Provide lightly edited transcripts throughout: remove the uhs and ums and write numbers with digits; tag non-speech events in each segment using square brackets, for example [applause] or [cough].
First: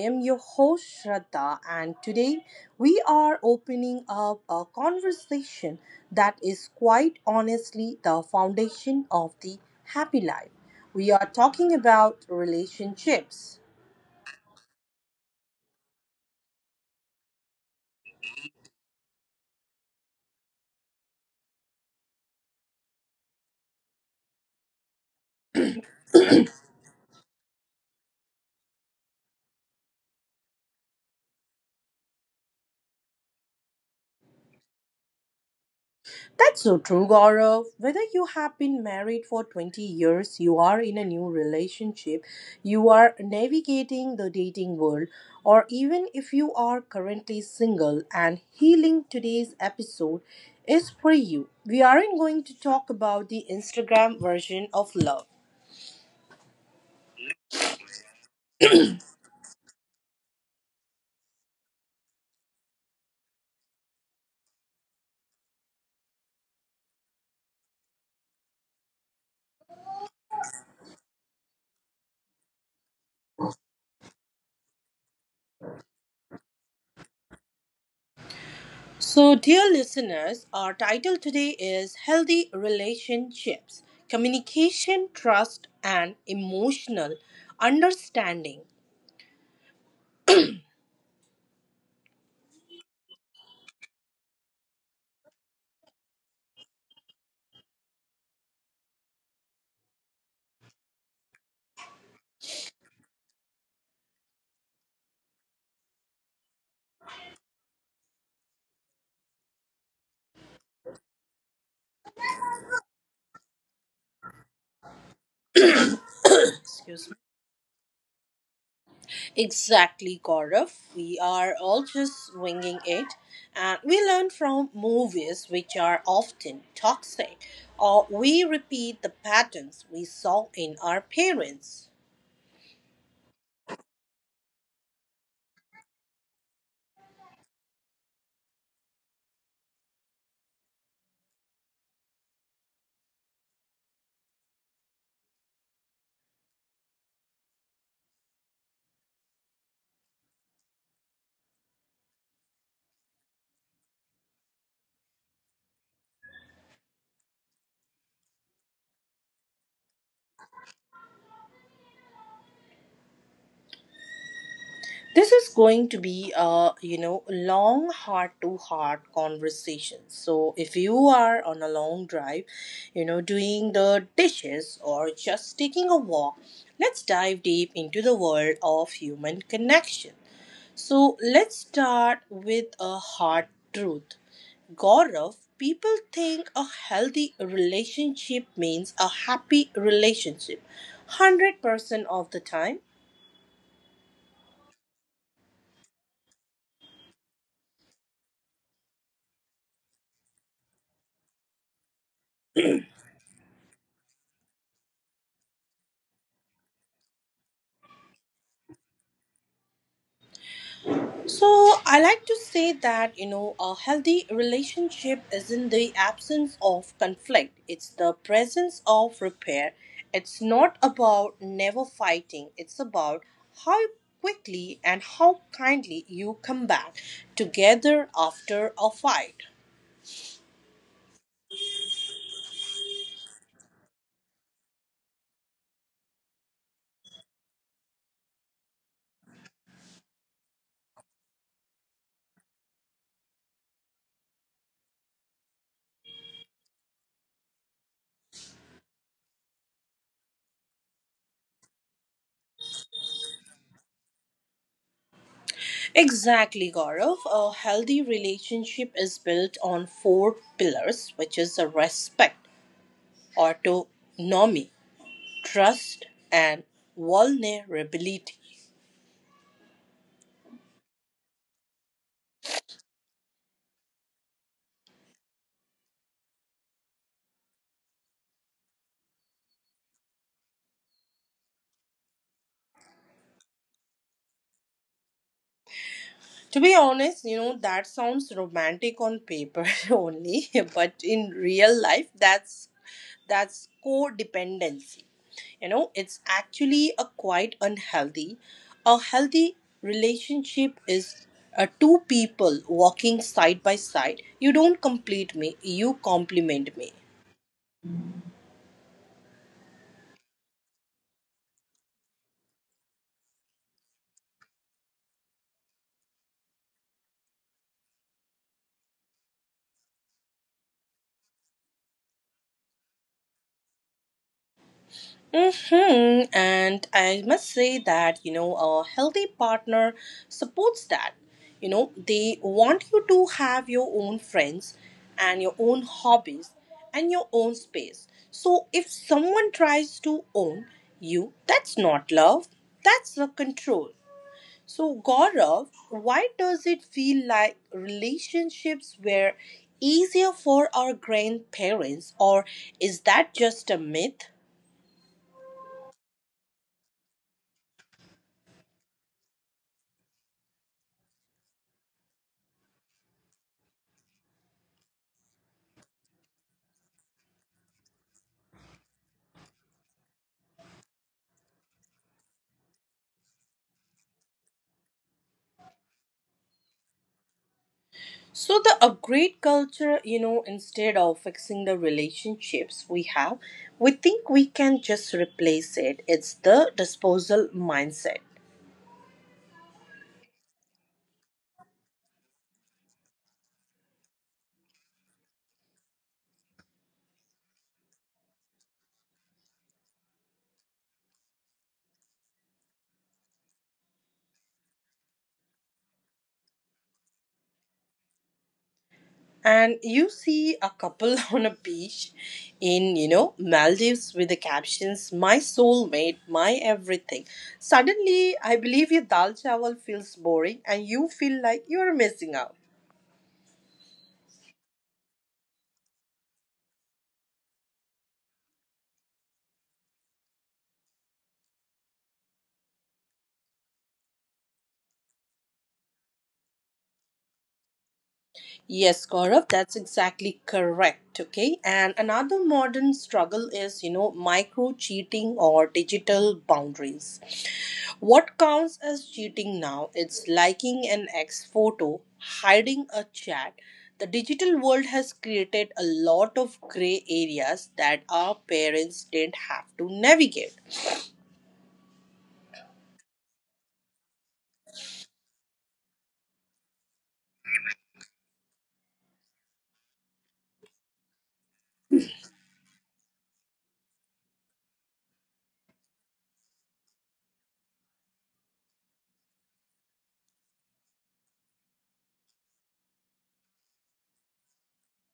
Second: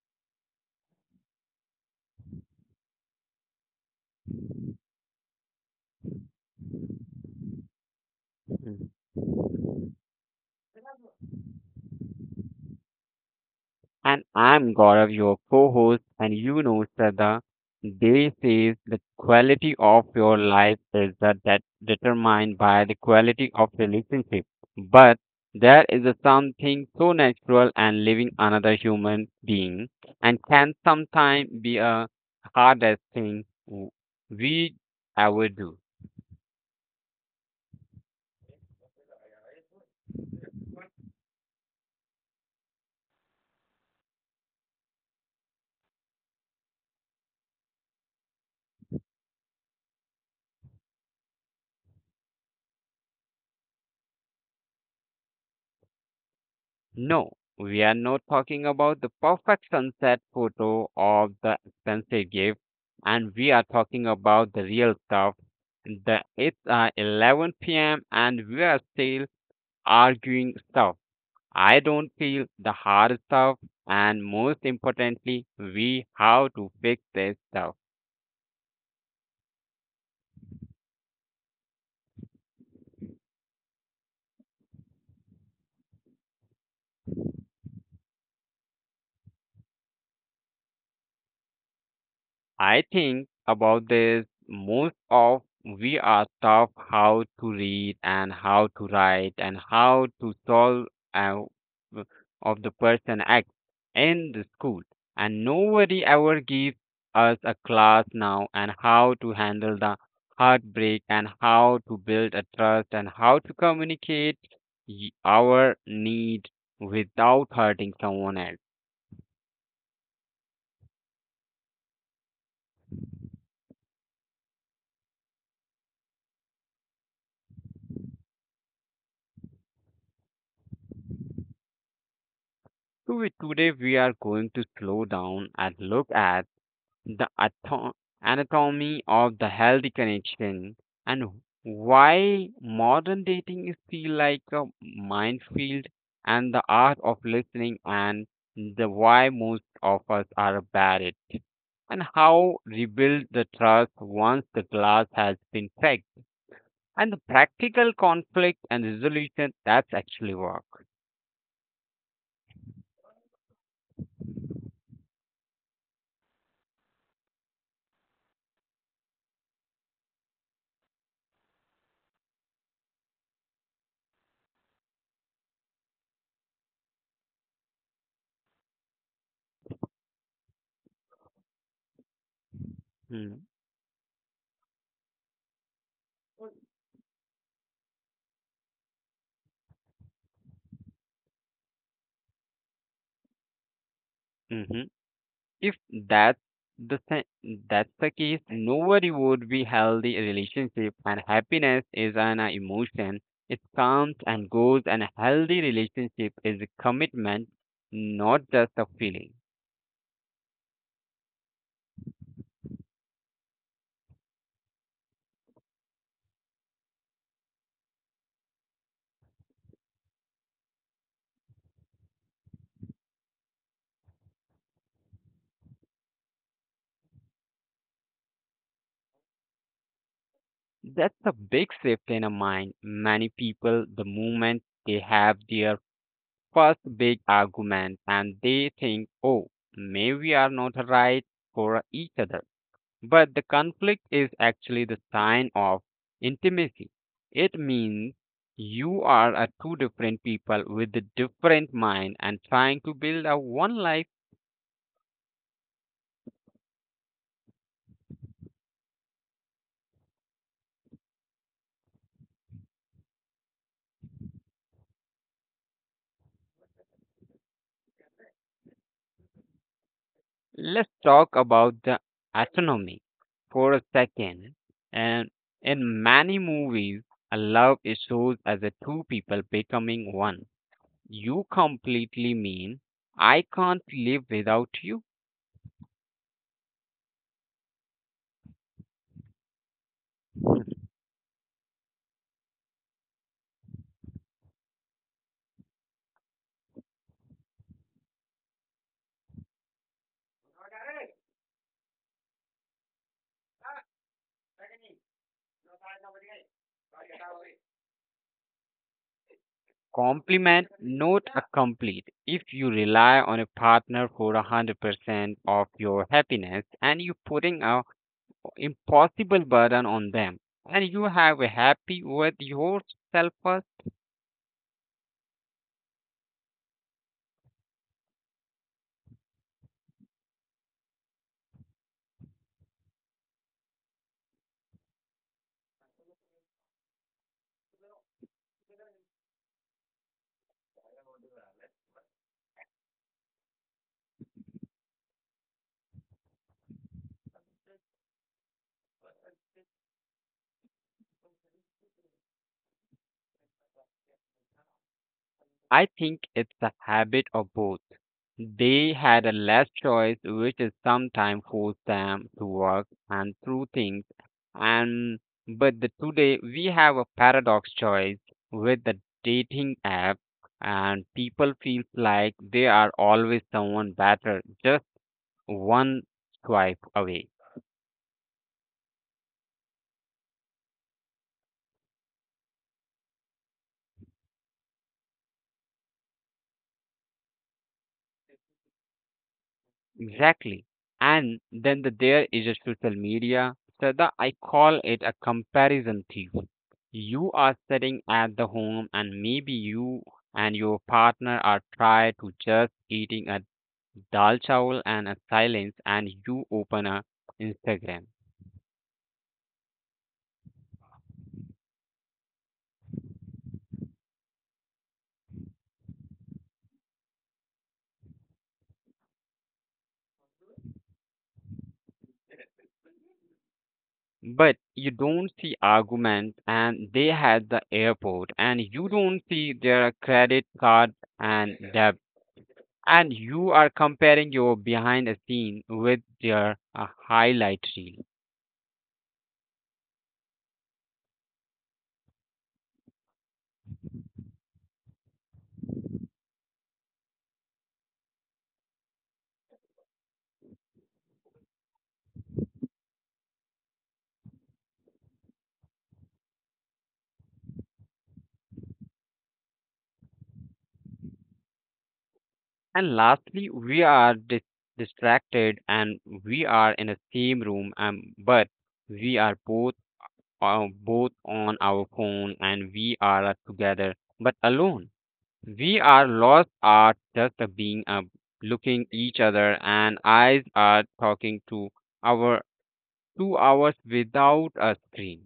am your host, Shraddha, and today we are opening up a conversation that is quite honestly the foundation of the happy life. We are talking about relationships. And I'm Gaurav, your co host, and you know, Sada, they say the quality of your life is that determined by the quality of relationship. But there is a something so natural and living another human being and can sometimes be a hardest thing we ever do. That's so true, Gaurav. Whether you have been married for 20 years, you are in a new relationship, you are navigating the dating world, or even if you are currently single and healing, today's episode is for you. We aren't going to talk about the Instagram version of love. No, we are not talking about the perfect sunset photo of the expensive gift, and we are talking about the real stuff. The it's 11 p.m. and we are still arguing stuff. I don't feel the hard stuff, and most importantly, we have to fix this stuff. So, dear listeners, our title today is Healthy Relationships Communication, Trust, and Emotional Understanding. I think about this most of we are taught how to read and how to write and how to solve uh, of the person acts in the school and nobody ever gives us a class now and how to handle the heartbreak and how to build a trust and how to communicate our need Excuse. without hurting someone else. Exactly, Gaurav. We are all just winging it, and we learn from movies which are often toxic, or we repeat the patterns we saw in our parents. So we, today we are going to slow down and look at the anatomy of the healthy connection, and why modern dating is feel like a minefield, and the art of listening, and the why most of us are bad at it, and how rebuild the trust once the glass has been cracked, and the practical conflict and resolution that's actually work. This is going to be a long heart to heart conversation. So if you are on a long drive, doing the dishes or just taking a walk, let's dive deep into the world of human connection. So let's start with a Hmm, hard truth. Gaurav, people think a healthy relationship means a happy relationship 100% of the time. Mm-hmm. If that's that's the case, no worry would be healthy relationship and happiness is an emotion. It comes and goes and a healthy relationship is a commitment, not just a feeling. So I like to say that a healthy relationship isn't the absence of conflict; it's the presence of repair. It's not about never fighting. It's about how quickly and how kindly you come back together after a fight. That's a big shift in a mind. Many people the moment they have their first big argument and they think, oh, maybe we are not right for each other. But the conflict is actually the sign of intimacy. It means you are a two different people with a different mind and trying to build a one life. Exactly, Gaurav. A healthy relationship is built on four pillars, which is a respect, autonomy, trust, and vulnerability. Let's talk about the autonomy for a second. And in many movies, a love is shown as a two people becoming one. You completely mean I can't live without you. To be honest, you know, that sounds romantic on paper [laughs] only, but in real life that's codependency. You know, it's actually a quite unhealthy. A healthy relationship is two people walking side by side. You don't complete me, you compliment me. Compliment, not a complete. If you rely on a partner for 100% of your happiness and you're putting a impossible burden on them, and you have a happy with yourself first. Hmm. And I must say that, you know, a healthy partner supports that. You know, they want you to have your own friends and your own hobbies and your own space. So if someone tries to own you, that's not love, that's a control. So, Gaurav, why does it feel like relationships were easier for our grandparents, or is that just a myth? I think it's a habit of both. They had a less choice, which is sometimes forced them to work and through things. And but the, today we have a paradox choice with the dating app, and people feel like they are always someone better, just one swipe away. So the upgrade culture, you know, instead of fixing the relationships we have, we think we can just replace it. It's the disposal mindset. Exactly. And then the, there is a social media. So the, I call it a comparison thief. You are sitting at the home and maybe you and your partner are tried to just eating a dal chawal and a silence and you open a Instagram. And you see a couple [laughs] on a beach in, you know, Maldives with the captions, "My soulmate, my everything." Suddenly, I believe your dal chawal feels boring and you feel like you're missing out. But you don't see arguments and they had the airport and you don't see their credit card and debit and you are comparing your behind the scene with their highlight reel. Yes, Gaurav, that's exactly correct. Okay. And another modern struggle is, you know, micro cheating or digital boundaries. What counts as cheating now? It's liking an ex photo, hiding a chat. The digital world has created a lot of gray areas that our parents didn't have to navigate. And lastly, we are distracted and we are in the same room, but we are both both on our phone and we are together but alone. We are lost at just being looking each other and eyes are talking to our 2 hours without a screen.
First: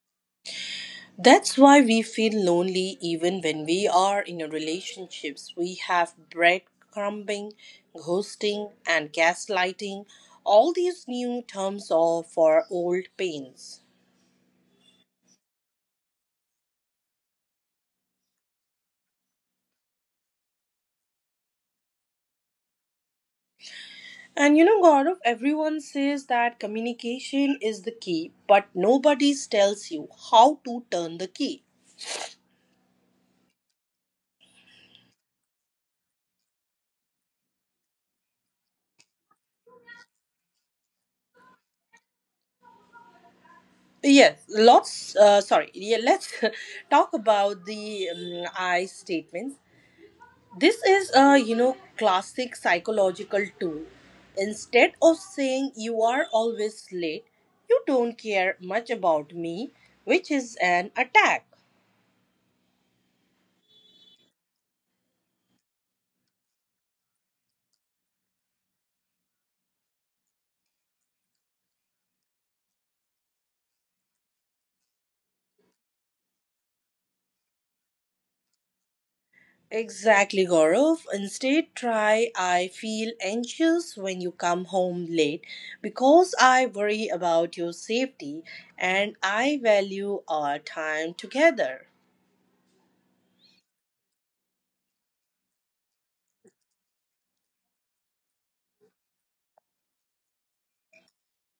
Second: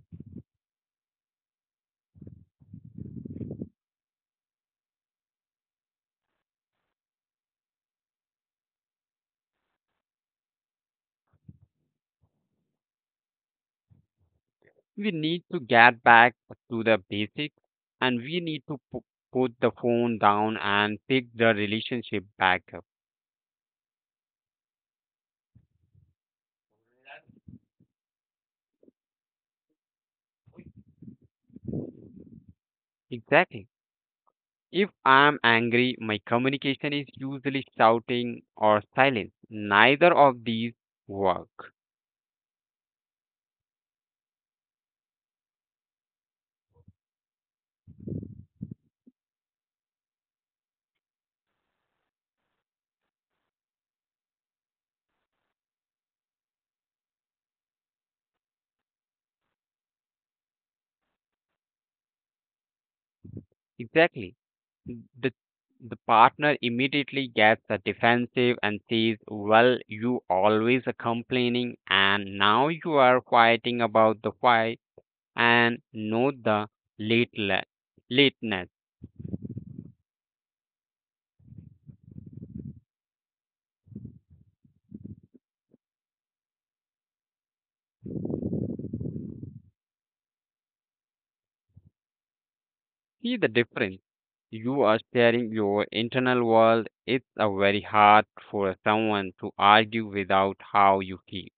That's why we feel lonely even when we are in a relationships. We have breadcrumbing, ghosting, and gaslighting. All these new terms are for old pains. We need to get back to the basics and we need to put the phone down and pick the relationship back up. And you know, Gaurav, everyone says that communication is the key, but nobody tells you how to turn the key. Exactly. If I'm angry, my communication is usually shouting or silence. Neither of these work. Yes, lots. Sorry. Yeah, let's [laughs] talk about the I statements. This is a, you know, classic psychological tool. Instead of saying you are always late, you don't care much about me, which is an attack. Exactly. The the partner immediately gets a defensive and says, well, you always are complaining and now you are fighting about the fight and note the late la- lateness. Exactly, Gaurav. Instead, try I feel anxious when you come home late because I worry about your safety and I value our time together. See the difference. You are sharing your internal world. It's a very hard for someone to argue without how you feel.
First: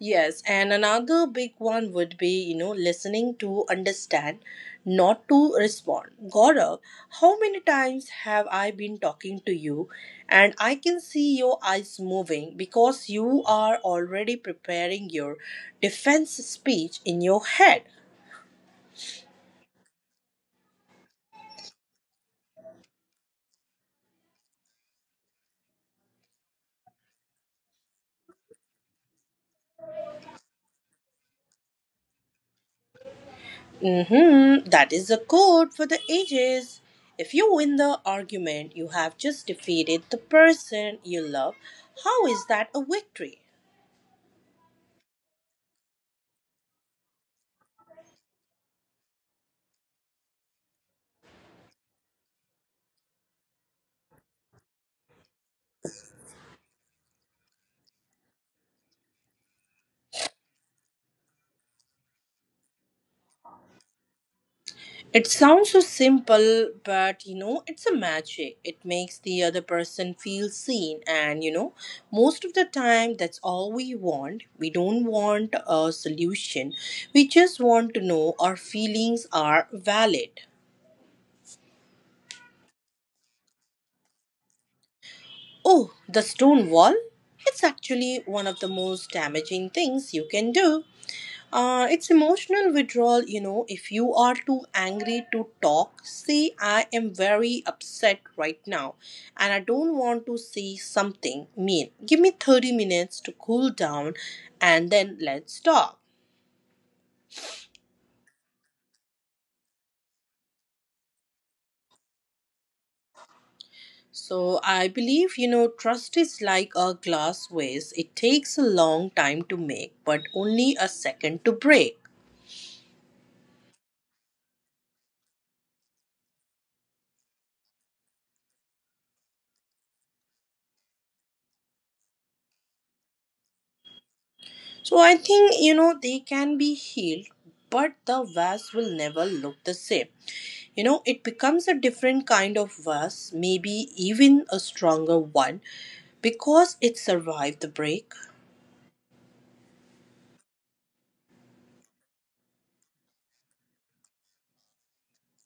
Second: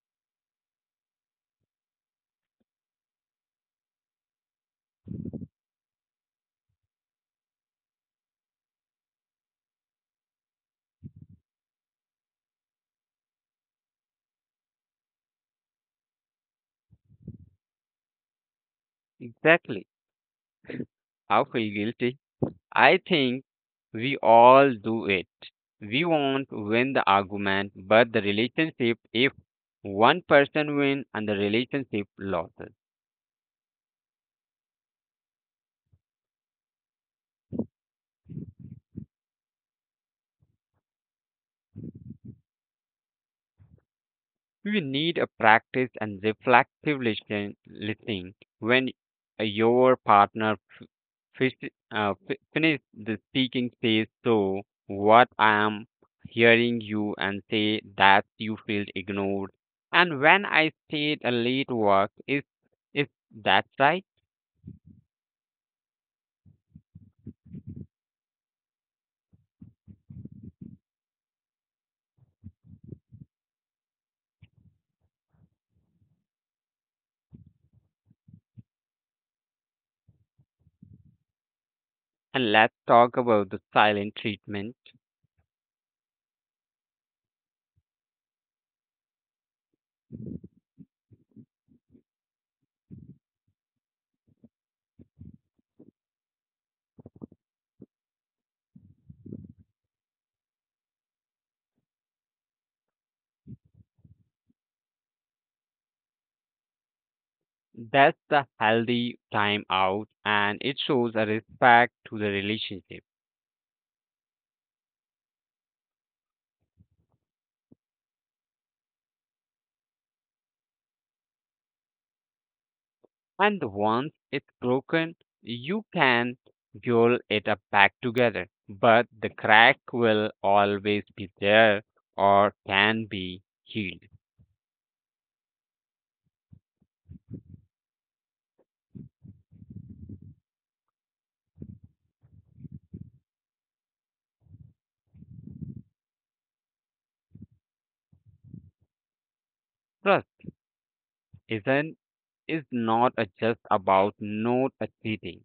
Yes, and another big one would be, you know, listening to understand, not to respond. Gaurav, how many times have I been talking to you and I can see your eyes moving because you are already preparing your defense speech in your head? Exactly. I feel guilty. I think we all do it. We want to win the argument, but the relationship, if one person wins and the relationship loses. Mm-hmm. That is the code for the ages. If you win the argument, you have just defeated the person you love. How is that a victory? You need a practice and reflective listening when your partner f- finish the speaking says so what I am hearing you and say that you feel ignored and when I stayed a late work is that right. It sounds so simple, but you know, it's a magic. It makes the other person feel seen, and you know, most of the time, that's all we want. We don't want a solution, we just want to know our feelings are valid. And let's talk about the silent treatment. Oh, the stone wall? It's actually one of the most damaging things you can do. It's emotional withdrawal, you know. If you are too angry to talk, say, I am very upset right now and I don't want to say something mean. Give me 30 minutes to cool down and then let's talk. That's the healthy time out and it shows a respect to the relationship. So, I believe, you know, trust is like a glass vase. It takes a long time to make, but only a second to break. And once it's broken, you can jolt it up back together. But the crack will always be there or can be healed. So, I think, you know, they can be healed, but the vase will never look the same. You know, it becomes a different kind of verse, maybe even a stronger one because it survived the break. Trust isn't is not a just about not cheating.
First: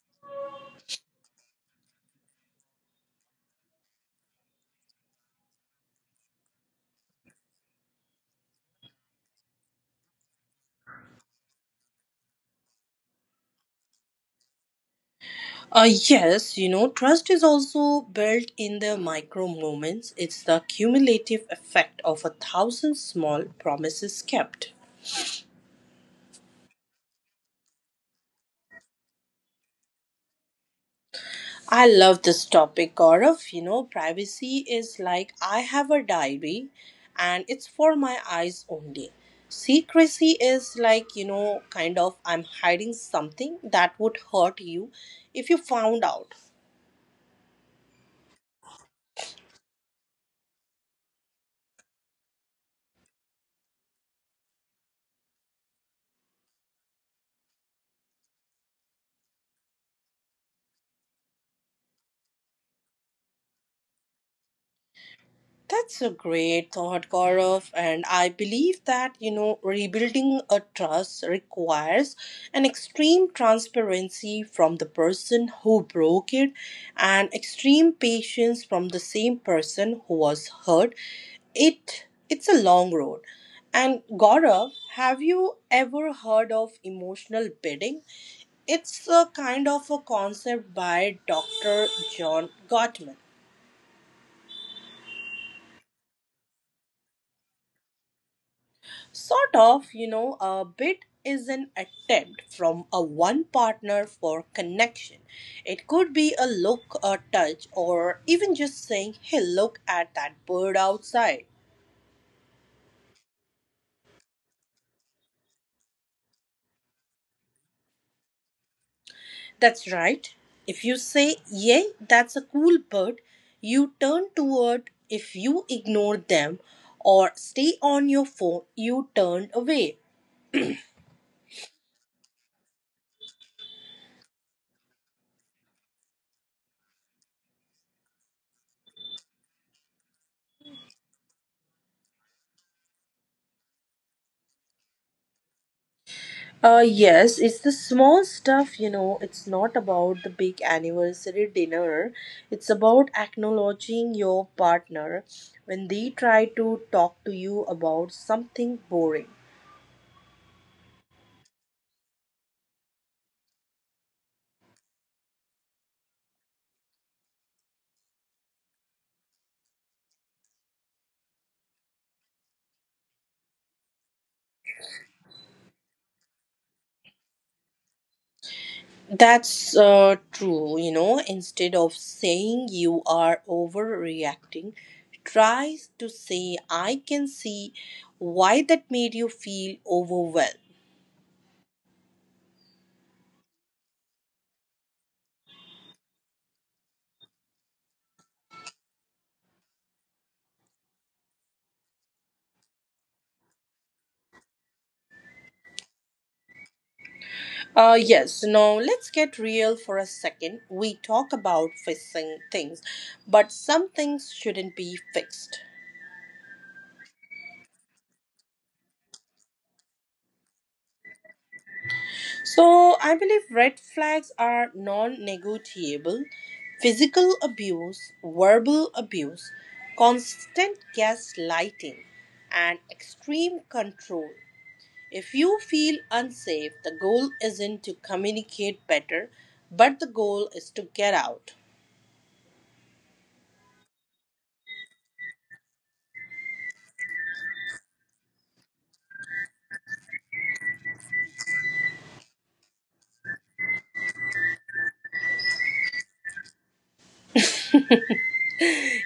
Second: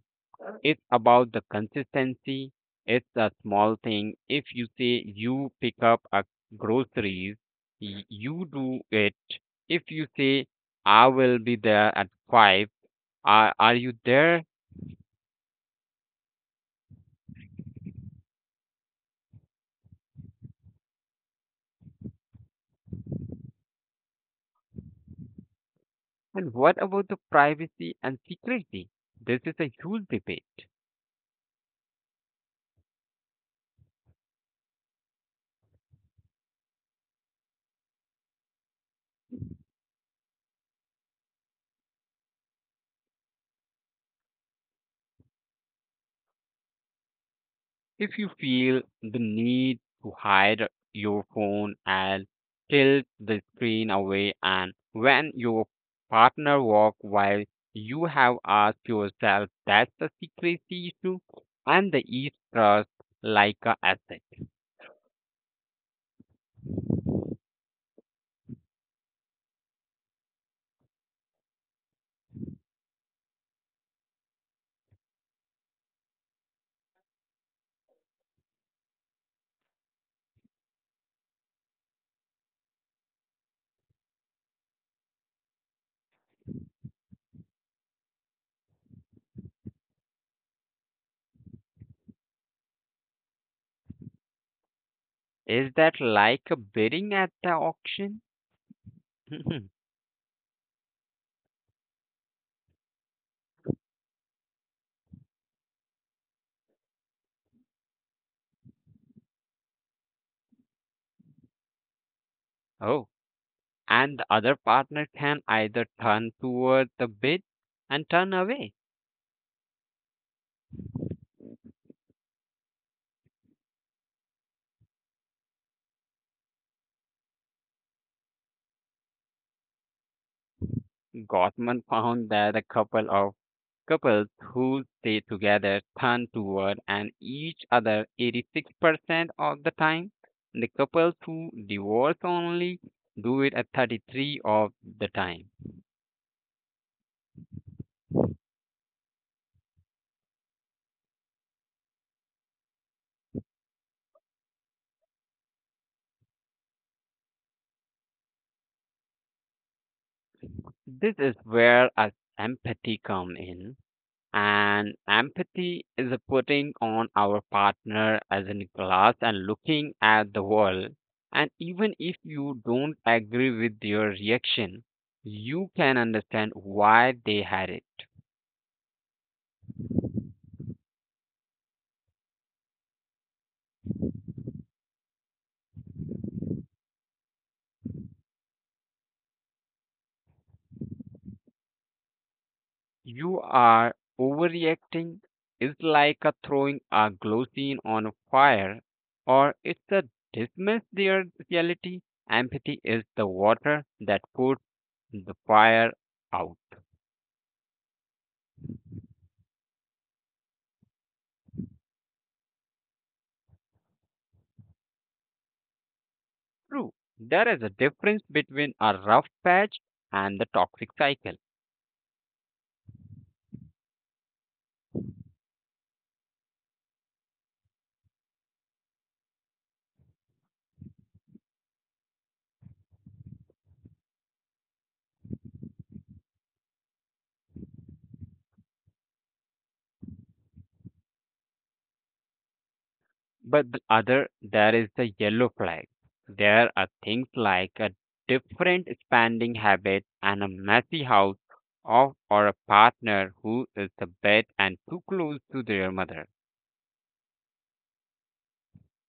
It's about the consistency. It's a small thing. If you say you pick up a groceries, you do it. If you say I will be there at five, are you there? Yes, you know, trust is also built in the micro moments. It's the cumulative effect of a thousand small promises kept. And what about the privacy and secrecy? This is a huge debate. I love this topic, Gaurav. You know, privacy is like I have a diary and it's for my eyes only. Secrecy is like, you know, kind of I'm hiding something that would hurt you if you found out. If you feel the need to hide your phone and tilt the screen away, and when your partner walks while you have asked yourself that's a secrecy issue, and the East trust like a asset. That's a great thought, Gaurav. And I believe that, you know, rebuilding a trust requires an extreme transparency from the person who broke it and extreme patience from the same person who was hurt. It's a long road. And Gaurav, have you ever heard of emotional bidding? It's a kind of a concept by Dr. John Gottman. Is that like a bidding at the auction? Sort [laughs] of, you know, a bit is an attempt from a one partner for connection. It could be a look, a touch, or even just saying, "Hey, look at that bird outside." Oh. And the other partner can either turn toward the bid and turn away. That's right. If you say, "Yay, that's a cool bird," you turn toward. If you ignore them or stay on your phone, you turn away. Gottman found that a couple of couples who stay together turn toward and each other 86% of the time. The couples who divorce only do it at 33 of the time. Yes, it's the small stuff, you know. It's not about the big anniversary dinner. It's about acknowledging your partner when they try to talk to you about something boring. This is where our empathy comes in. And empathy is a putting on our partner as in glass and looking at the world. And even if you don't agree with their reaction, you can understand why they had it. That's true, you know. Instead of saying you are overreacting, try to say, I can see why that made you feel overwhelmed. You are overreacting is like a throwing a glossine on a fire or it's a dismiss their reality. Empathy is the water that puts the fire out. Yes, now let's get real for a second. We talk about fixing things, but some things shouldn't be fixed. True, there is a difference between a rough patch and the toxic cycle. So, I believe red flags are non negotiable: physical abuse, verbal abuse, constant gaslighting, and extreme control. If you feel unsafe, the goal isn't to communicate better, but the goal is to get out. But the other, there is the yellow flag. There are things like a different spending habit and a messy house of or a partner who is a bit and too close to their mother.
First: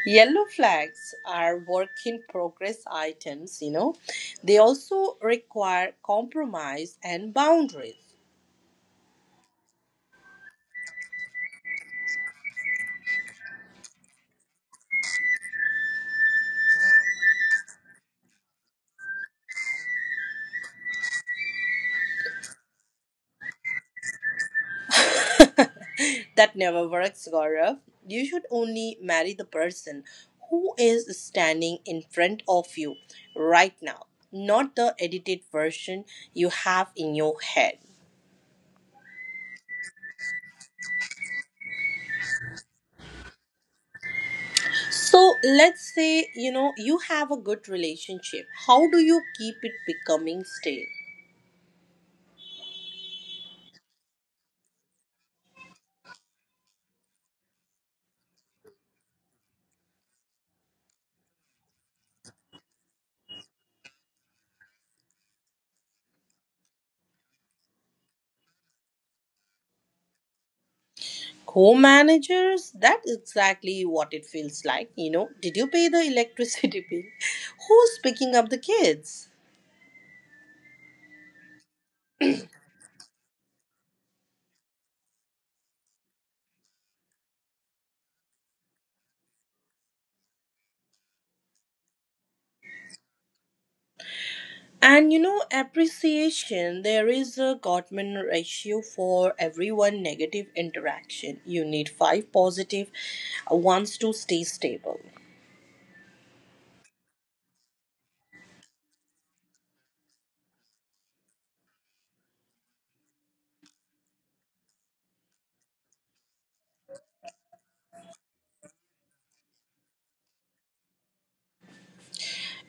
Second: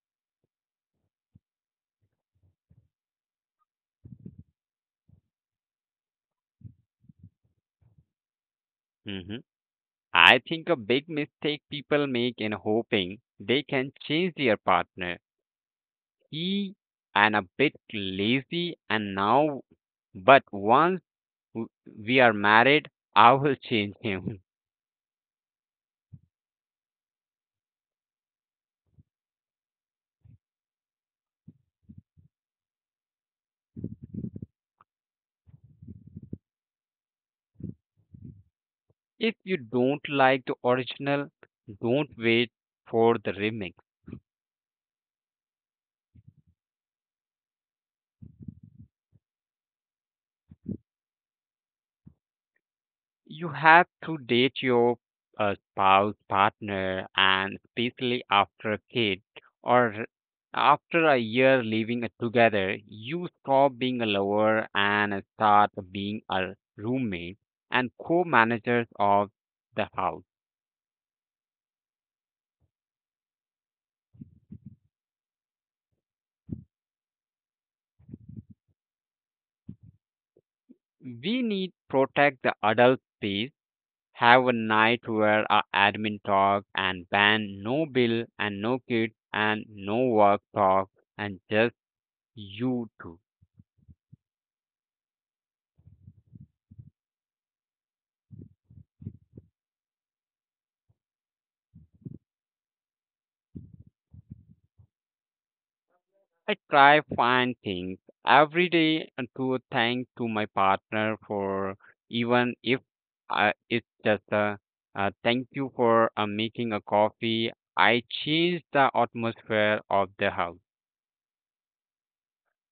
Yellow flags are work in progress items, you know. They also require compromise and boundaries. Hmm. I think a big mistake people make in hoping they can change their partner. He and a bit lazy and now but once w- we are married, I will change him. That never works, Gaurav. You should only marry the person who is standing in front of you right now, not the edited version you have in your head. If you don't like the original, don't wait for the remix. So let's say, you know, you have a good relationship. How do you keep it becoming stale? You have to date your spouse, partner, and especially after a kid or after a year living together, you stop being a lover and start being a roommate and co-managers of the house. Co-managers, that's exactly what it feels like. You know, did you pay the electricity [laughs] bill? Who's picking up the kids? We need protect the adult space have a night where our admin talk and ban no bill and no kids and no work talk and just you two. And you know, appreciation, there is a Gottman ratio. For every one negative interaction, you need five positive ones to stay stable. I try find things every day to thank to my partner for even if it's just a thank you for making a coffee. I change the atmosphere of the house.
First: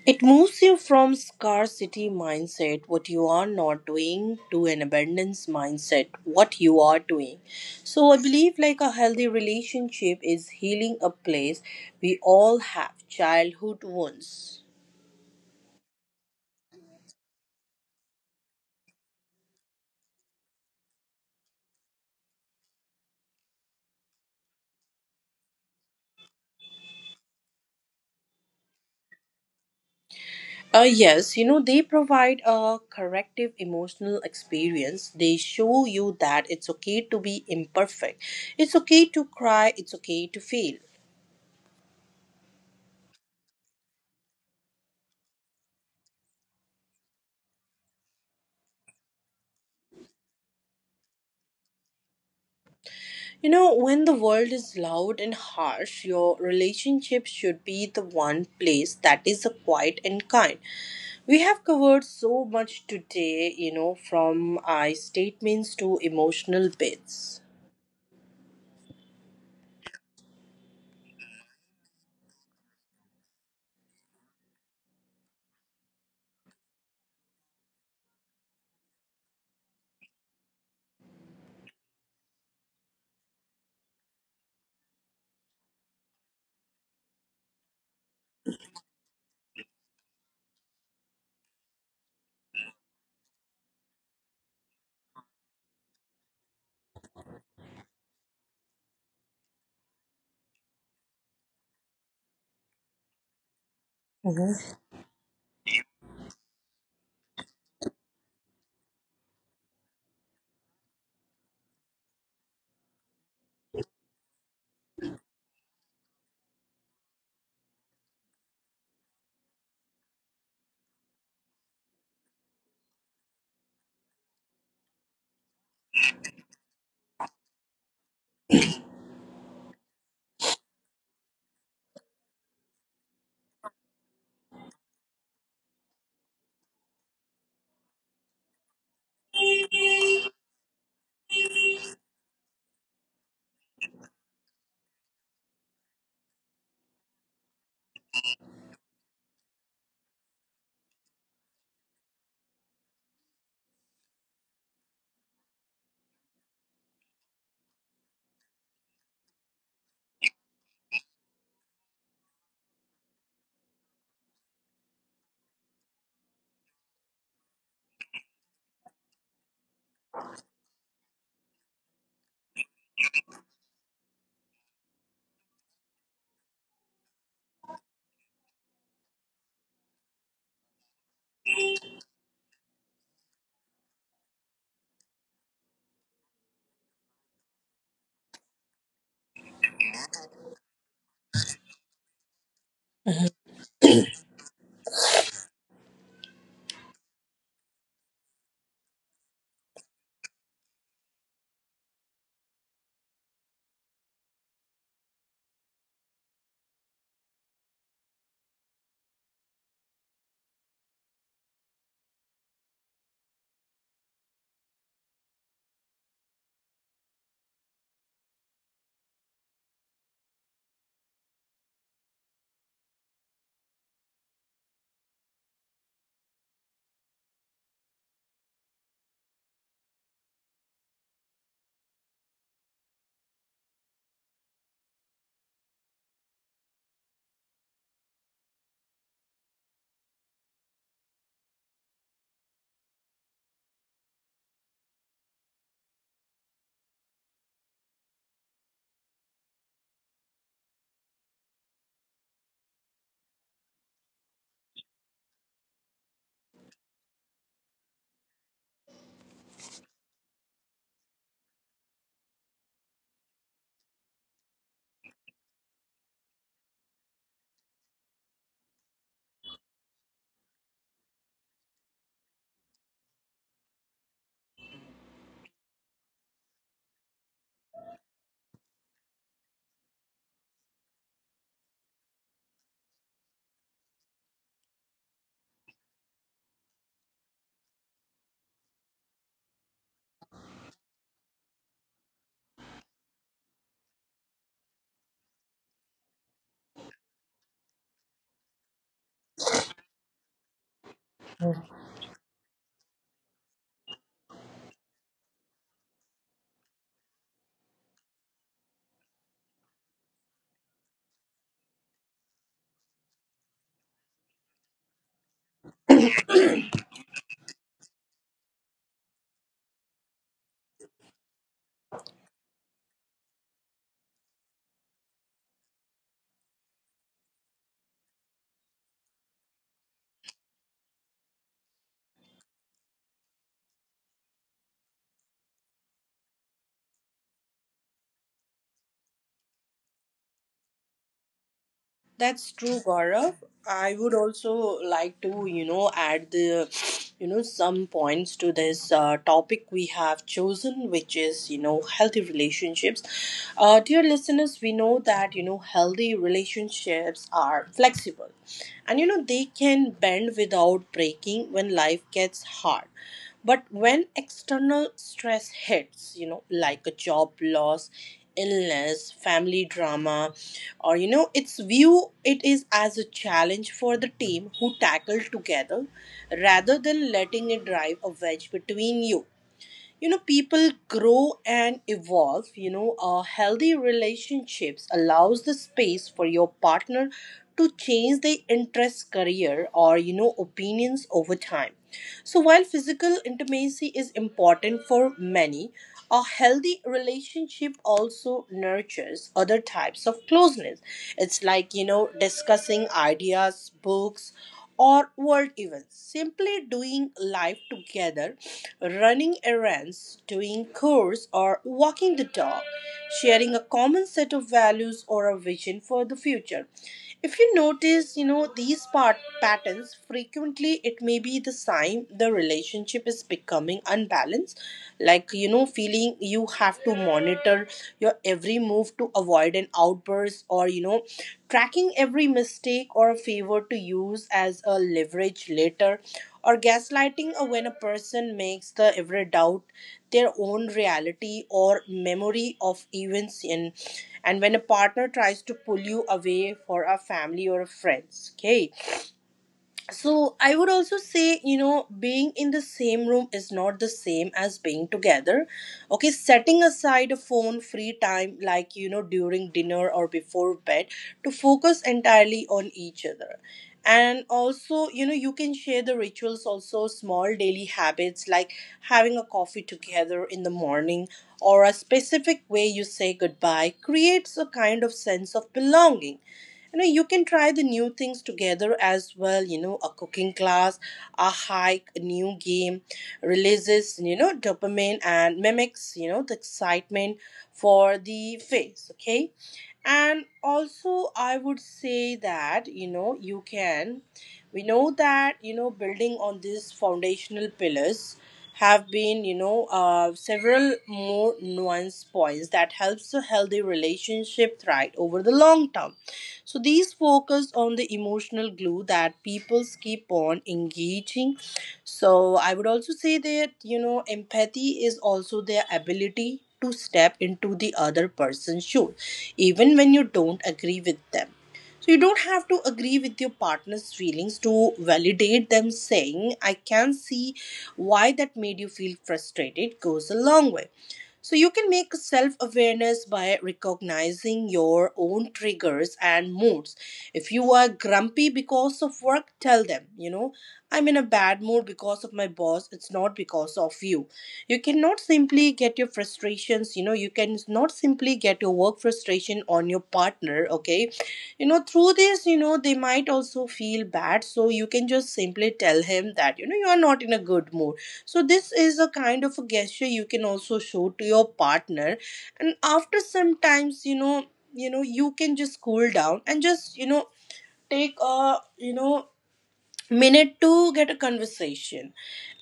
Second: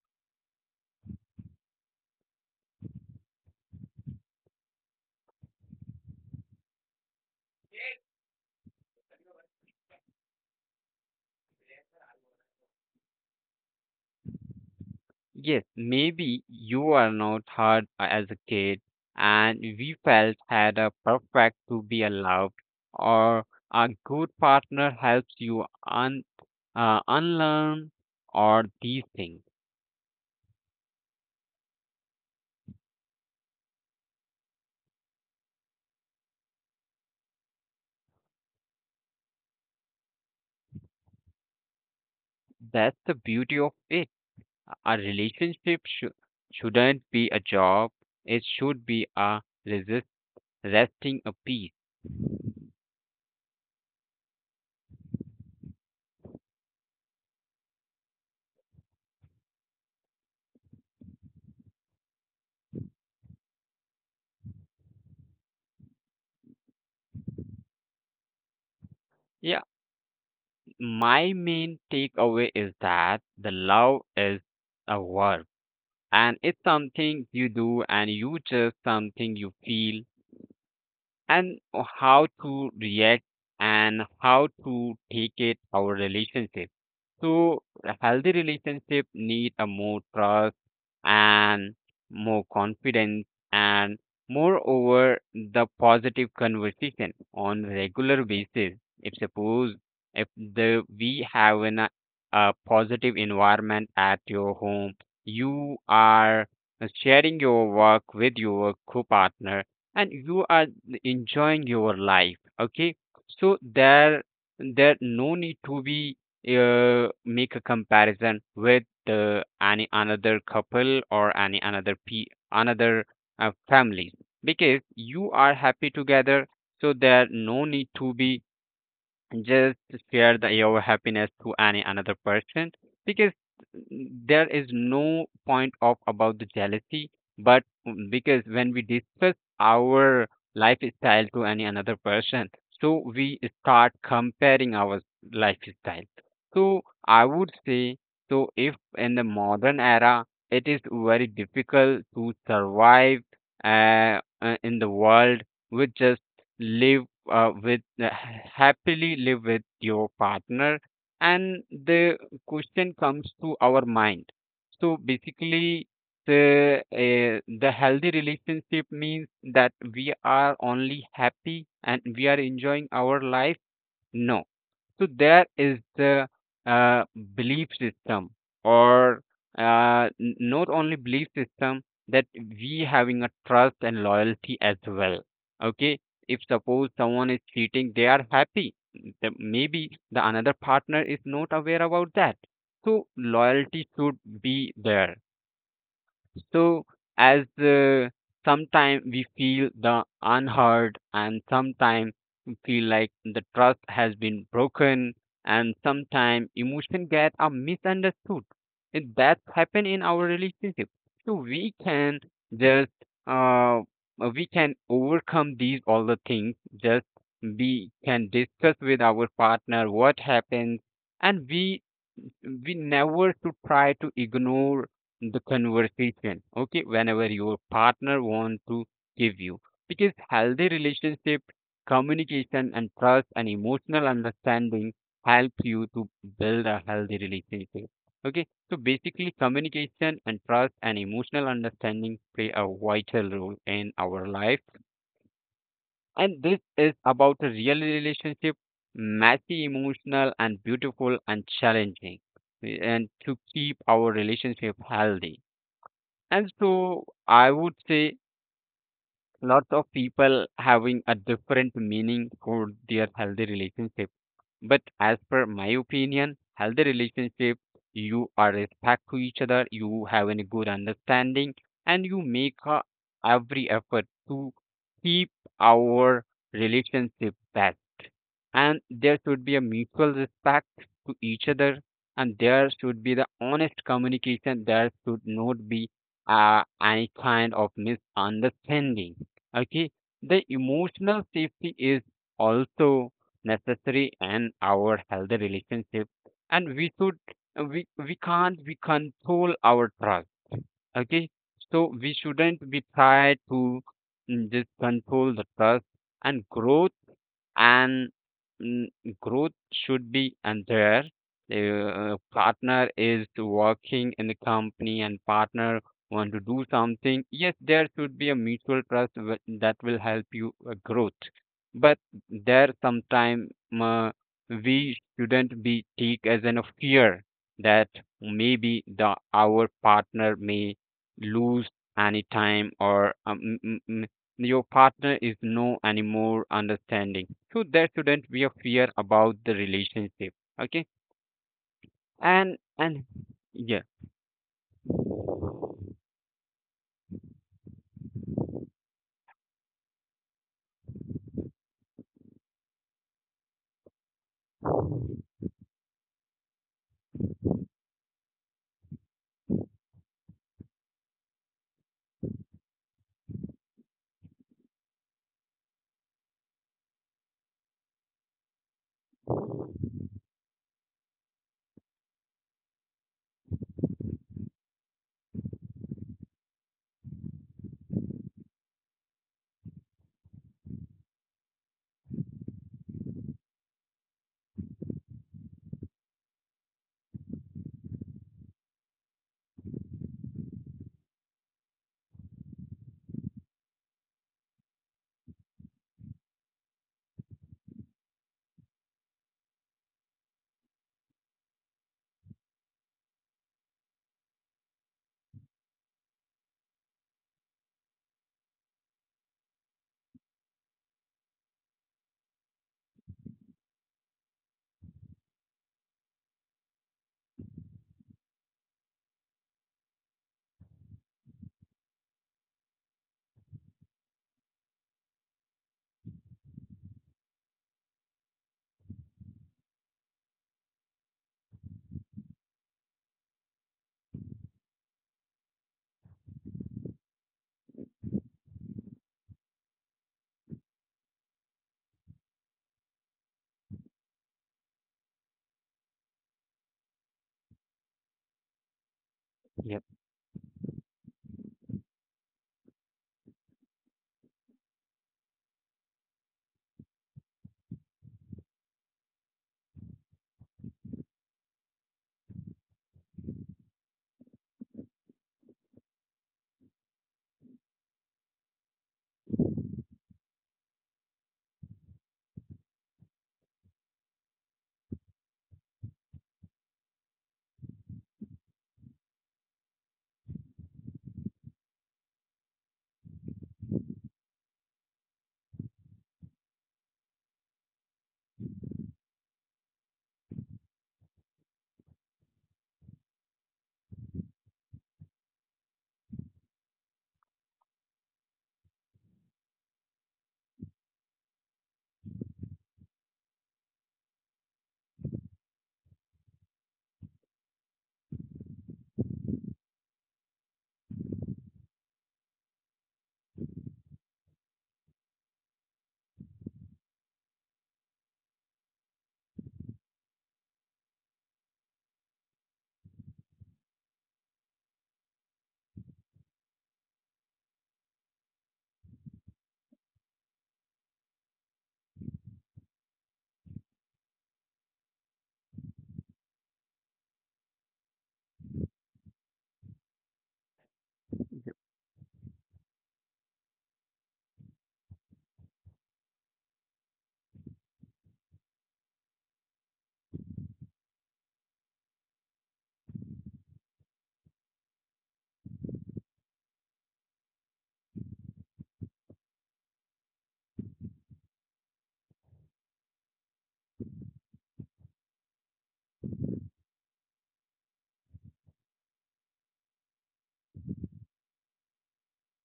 It moves you from scarcity mindset, what you are not doing, to an abundance mindset, what you are doing. So I believe like a healthy relationship is healing a place. We all have childhood wounds. Yes, maybe you were not heard as a kid and we felt had a perfect to be allowed or a good partner helps you un unlearn or these things. Yes, you know, they provide a corrective emotional experience. They show you that it's okay to be imperfect. It's okay to cry. It's okay to fail. That's the beauty of it. A relationship shouldn't be a job. It should be a resist resting a peace. You know, when the world is loud and harsh, your relationship should be the one place that is a quiet and kind. We have covered so much today, you know, from I statements to emotional bits. Yeah, my main takeaway is that the love is a work and it's something you do and you just something you feel and how to react and how to take it our relationship so a healthy relationship need a more trust and more confidence and moreover the positive conversation on regular basis if suppose if the we have a positive environment at your home you are sharing your work with your co-partner and you are enjoying your life okay so there no need to be make a comparison with any another couple or any another family because you are happy together so there no need to be just share your happiness to any another person because there is no point of about the jealousy but because when we discuss our lifestyle to any another person so we start comparing our lifestyle so I would say so if in the modern era it is very difficult to survive in the world we just live with happily live with your partner and the question comes to our mind so basically the healthy relationship means that we are only happy and we are enjoying our life no so there is the uh, belief system, or not only belief system that we having a trust and loyalty as well. Okay, if suppose someone is cheating, they are happy. The, maybe the another partner is not aware about that. So loyalty should be there. So, as sometimes we feel the unheard, and sometimes we feel like the trust has been broken, and sometimes emotion get are misunderstood. And that's happened in our relationship. So we can just uh we can overcome these all the things. Just we can discuss with our partner what happens, and we never should try to ignore the conversation. Okay, whenever your partner wants to give you, because healthy relationship, communication and trust and emotional understanding help you to build a healthy relationship. Okay, so basically communication and trust and emotional understanding play a vital role in our life, and this is about a real relationship, messy, emotional, and beautiful and challenging, and to keep our relationship healthy. And so I would say lots of people having a different meaning for their healthy relationship, but as per my opinion, healthy relationship, you are respect to each other, you have a good understanding, and you make a, every effort to keep our relationship best. And there should be a mutual respect to each other, and there should be the honest communication. There should not be any kind of misunderstanding. Okay, the emotional safety is also necessary in our healthy relationship, and we should we can't we control our trust. Okay, so we shouldn't be try to just control the trust and growth, and mm, growth should be, and there the partner is working in the company, and partner want to do something. Yes, there should be a mutual trust that will help you growth. But there sometime, uh, we shouldn't be take as an a fear that maybe the our partner may lose any time, or your partner is no anymore understanding. So there shouldn't be a fear about the relationship. Okay. That's and true, and Gaurav. yeah. I would also like to, you know, add the, you know, some points to this topic we have chosen, which is, you know, healthy relationships. Dear listeners, we know that, you know, healthy relationships are flexible and, you know, they can bend without breaking when life gets hard. But when external stress hits, you know, like a job loss, illness, family drama, or you know, its view it is as a challenge for the team who tackle together rather than letting it drive a wedge between you. You know, people grow and evolve. You know, healthy relationships allows the space for your partner to change their interests, career, or you know, opinions over time. So while physical intimacy is important for many, a healthy relationship also nurtures other types of closeness. It's like, you know, discussing ideas, books, or world events. Simply doing life together, running errands, doing chores, or walking the dog, sharing a common set of values or a vision for the future. If you notice, these patterns frequently, it may be the sign the relationship is becoming unbalanced, feeling you have to monitor your every move to avoid an outburst, or tracking every mistake or a favor to use as a leverage later, or gaslighting when a person makes the every doubt their own reality or memory of events in and when a partner tries to pull you away for a family or a friends. Okay. Yeah. So I would also say, being in the same room is not the same as being together. Okay. Setting aside a phone free time, like, during dinner or before bed, to focus entirely on each other. And also, you can share the rituals, also small daily habits like having a coffee together in the morning, or a specific way you say goodbye creates a kind of sense of belonging. You can try the new things together as well. A cooking class, a hike, a new game releases, dopamine, and mimics, the excitement for the face. Okay. And also, I would say that, you can we know that, building on these foundational pillars have been, several more nuanced points that helps a healthy relationship thrive over the long term. So these focus on the emotional glue that people keep on engaging. So I would also say that, empathy is also their ability to step into the other person's shoes even when you don't agree with them. So you don't have to agree with your partner's feelings to validate them, saying, I can see why that made you feel frustrated goes a long way. So you can make self awareness by recognizing your own triggers and moods. If you are grumpy because of work, tell them, I'm in a bad mood because of my boss, it's not because of you. You cannot simply get your frustrations. You can not simply get your work frustration on your partner. Okay. Through this, they might also feel bad, so you can just simply tell him that, you are not in a good mood. So this is a kind of a gesture you can also show to your partner. And after sometimes, you can just cool down and just, take a, minute to get a conversation.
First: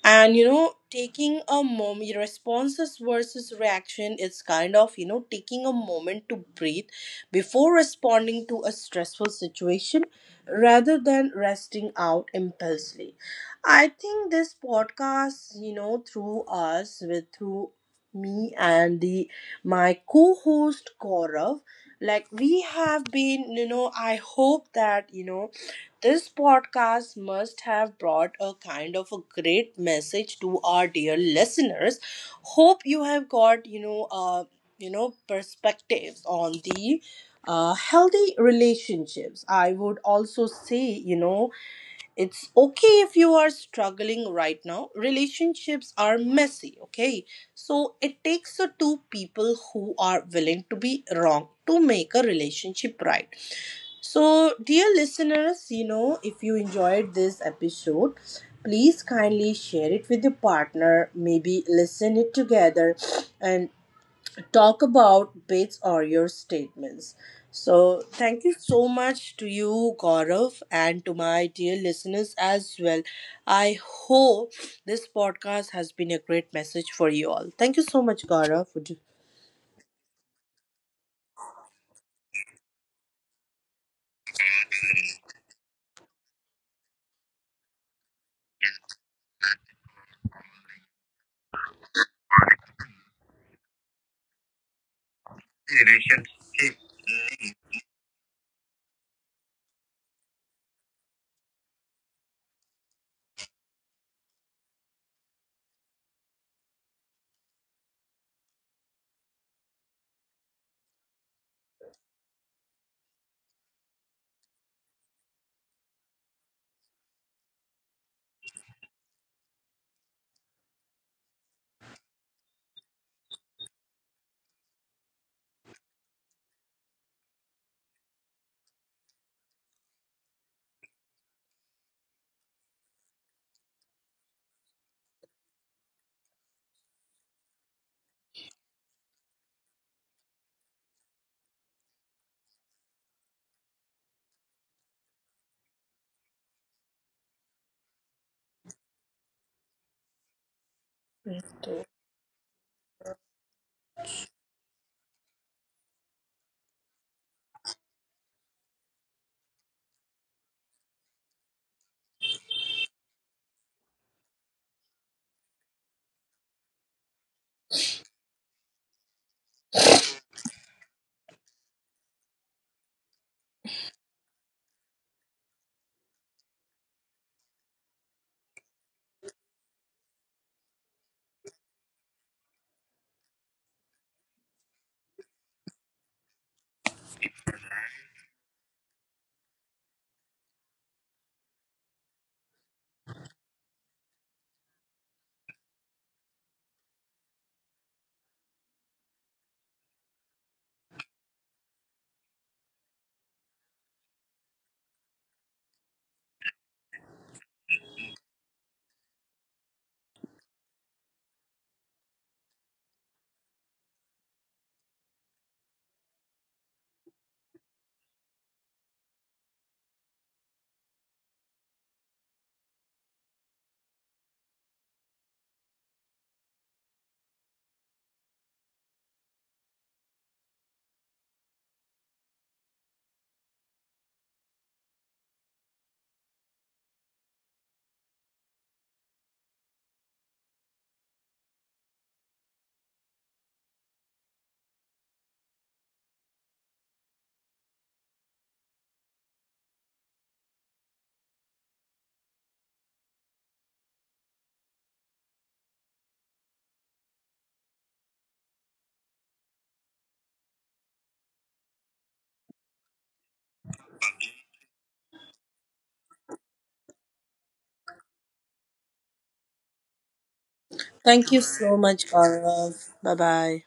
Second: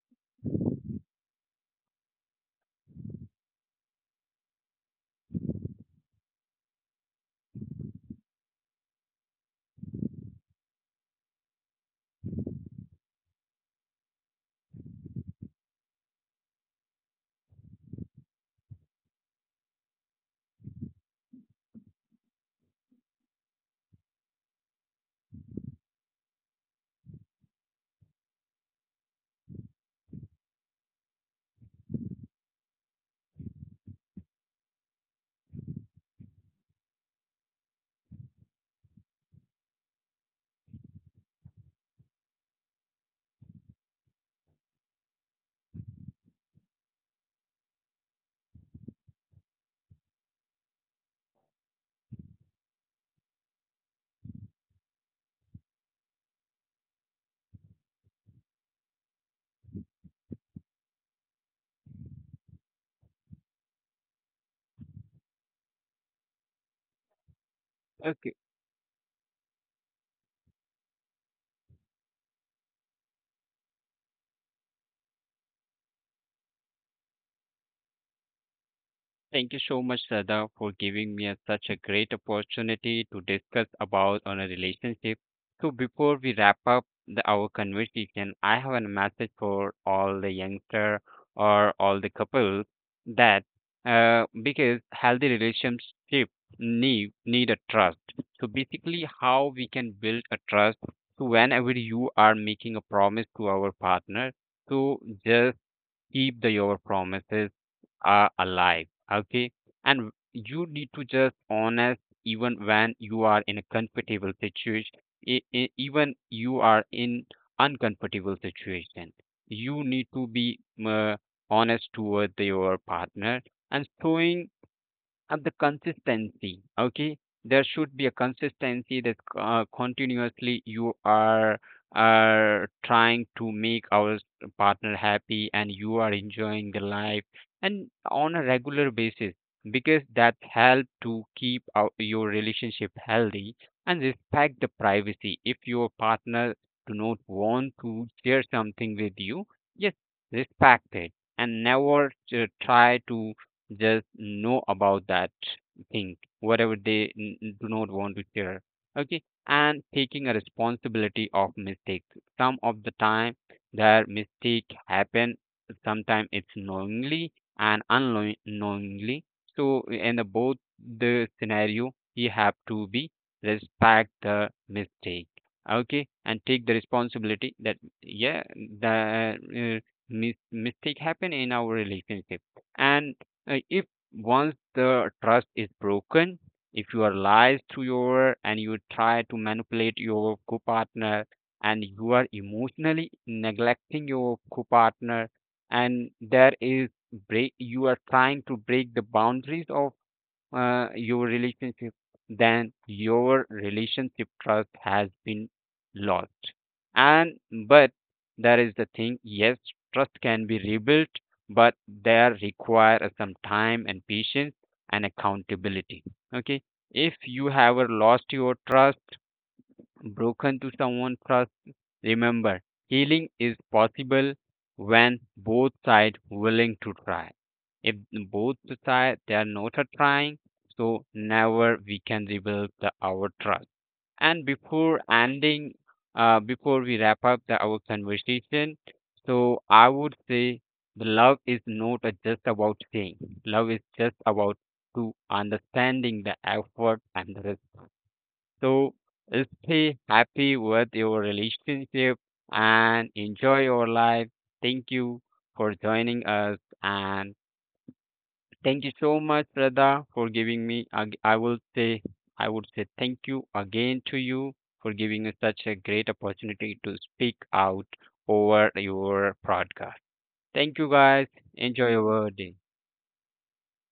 And, taking a moment, responses versus reaction, it's kind of, taking a moment to breathe before responding to a stressful situation, rather than resting out impulsively. I think this podcast, through us with through me and the my co-host Gaurav. Like we have been you know i hope that, this podcast must have brought a kind of a great message to our dear listeners. Hope you have got, perspectives on the healthy relationships. I would also say, it's okay if you are struggling right now. Relationships are messy, okay? So it takes a two people who are willing to be wrong to make a relationship right. So, dear listeners, if you enjoyed this episode, please kindly share it with your partner. Maybe listen it together and talk about bits or your statements. So, Okay. thank you so much to you, Gaurav, and to my dear listeners as well. I hope this podcast has been a great message for you all. Thank you so much, Gaurav. Would you? Thank you so much, Sada, for giving me a, such a great opportunity to discuss about on a relationship. So before we wrap up the, our conversation, I have a message for all the youngster or all the couples that, because healthy Relations. relationship need a trust. So basically, how we can build a trust. So whenever you are making a promise to our partner, so just keep the your promises are alive. Okay, and you need to just honest even when you are in a comfortable situation, even you are in uncomfortable situation, you need to be uh, honest toward your partner and showing and the consistency. Okay, there should be a consistency that continuously you are trying to make our partner happy, and you are enjoying the life, and on a regular basis, because that help to keep our, your relationship healthy. And respect the privacy. If your partner do not want to share something with you, just respect it, and Keep- never try to just know about that thing, whatever they do not want to share. Okay, and taking a responsibility of mistakes. Some of the time, their mistake happen. Sometimes it's knowingly and unknowingly. So in the both the scenario, you have to be respect the mistake. Okay, and take the responsibility that yeah, the mistake happen in our relationship, and if once the trust is broken, if you are lies to your, and you try to manipulate your co-partner, and you are emotionally neglecting your co-partner, and there is break, you are trying to break the boundaries of your relationship, then your relationship trust has been lost. And but that is the thing, yes, trust can be rebuilt, but there require some time and patience and accountability. Okay. If you have lost your trust, broken to someone trust, remember, healing is possible when both sides willing to try. If both sides they are not a trying, so never we can rebuild the, our trust. And before ending, before we wrap up the, our conversation, so I would say the love is not just about saying. Love is just about to understanding the effort and the, so stay happy with your relationship and enjoy your life. Thank you for joining us, and thank you so much, Radha, for giving me. I will say, I would say thank you again to you for giving us such a great opportunity to speak out over your broadcast. Thank you, guys. Thank you Enjoy so your much, day. Gaurav. Bye bye.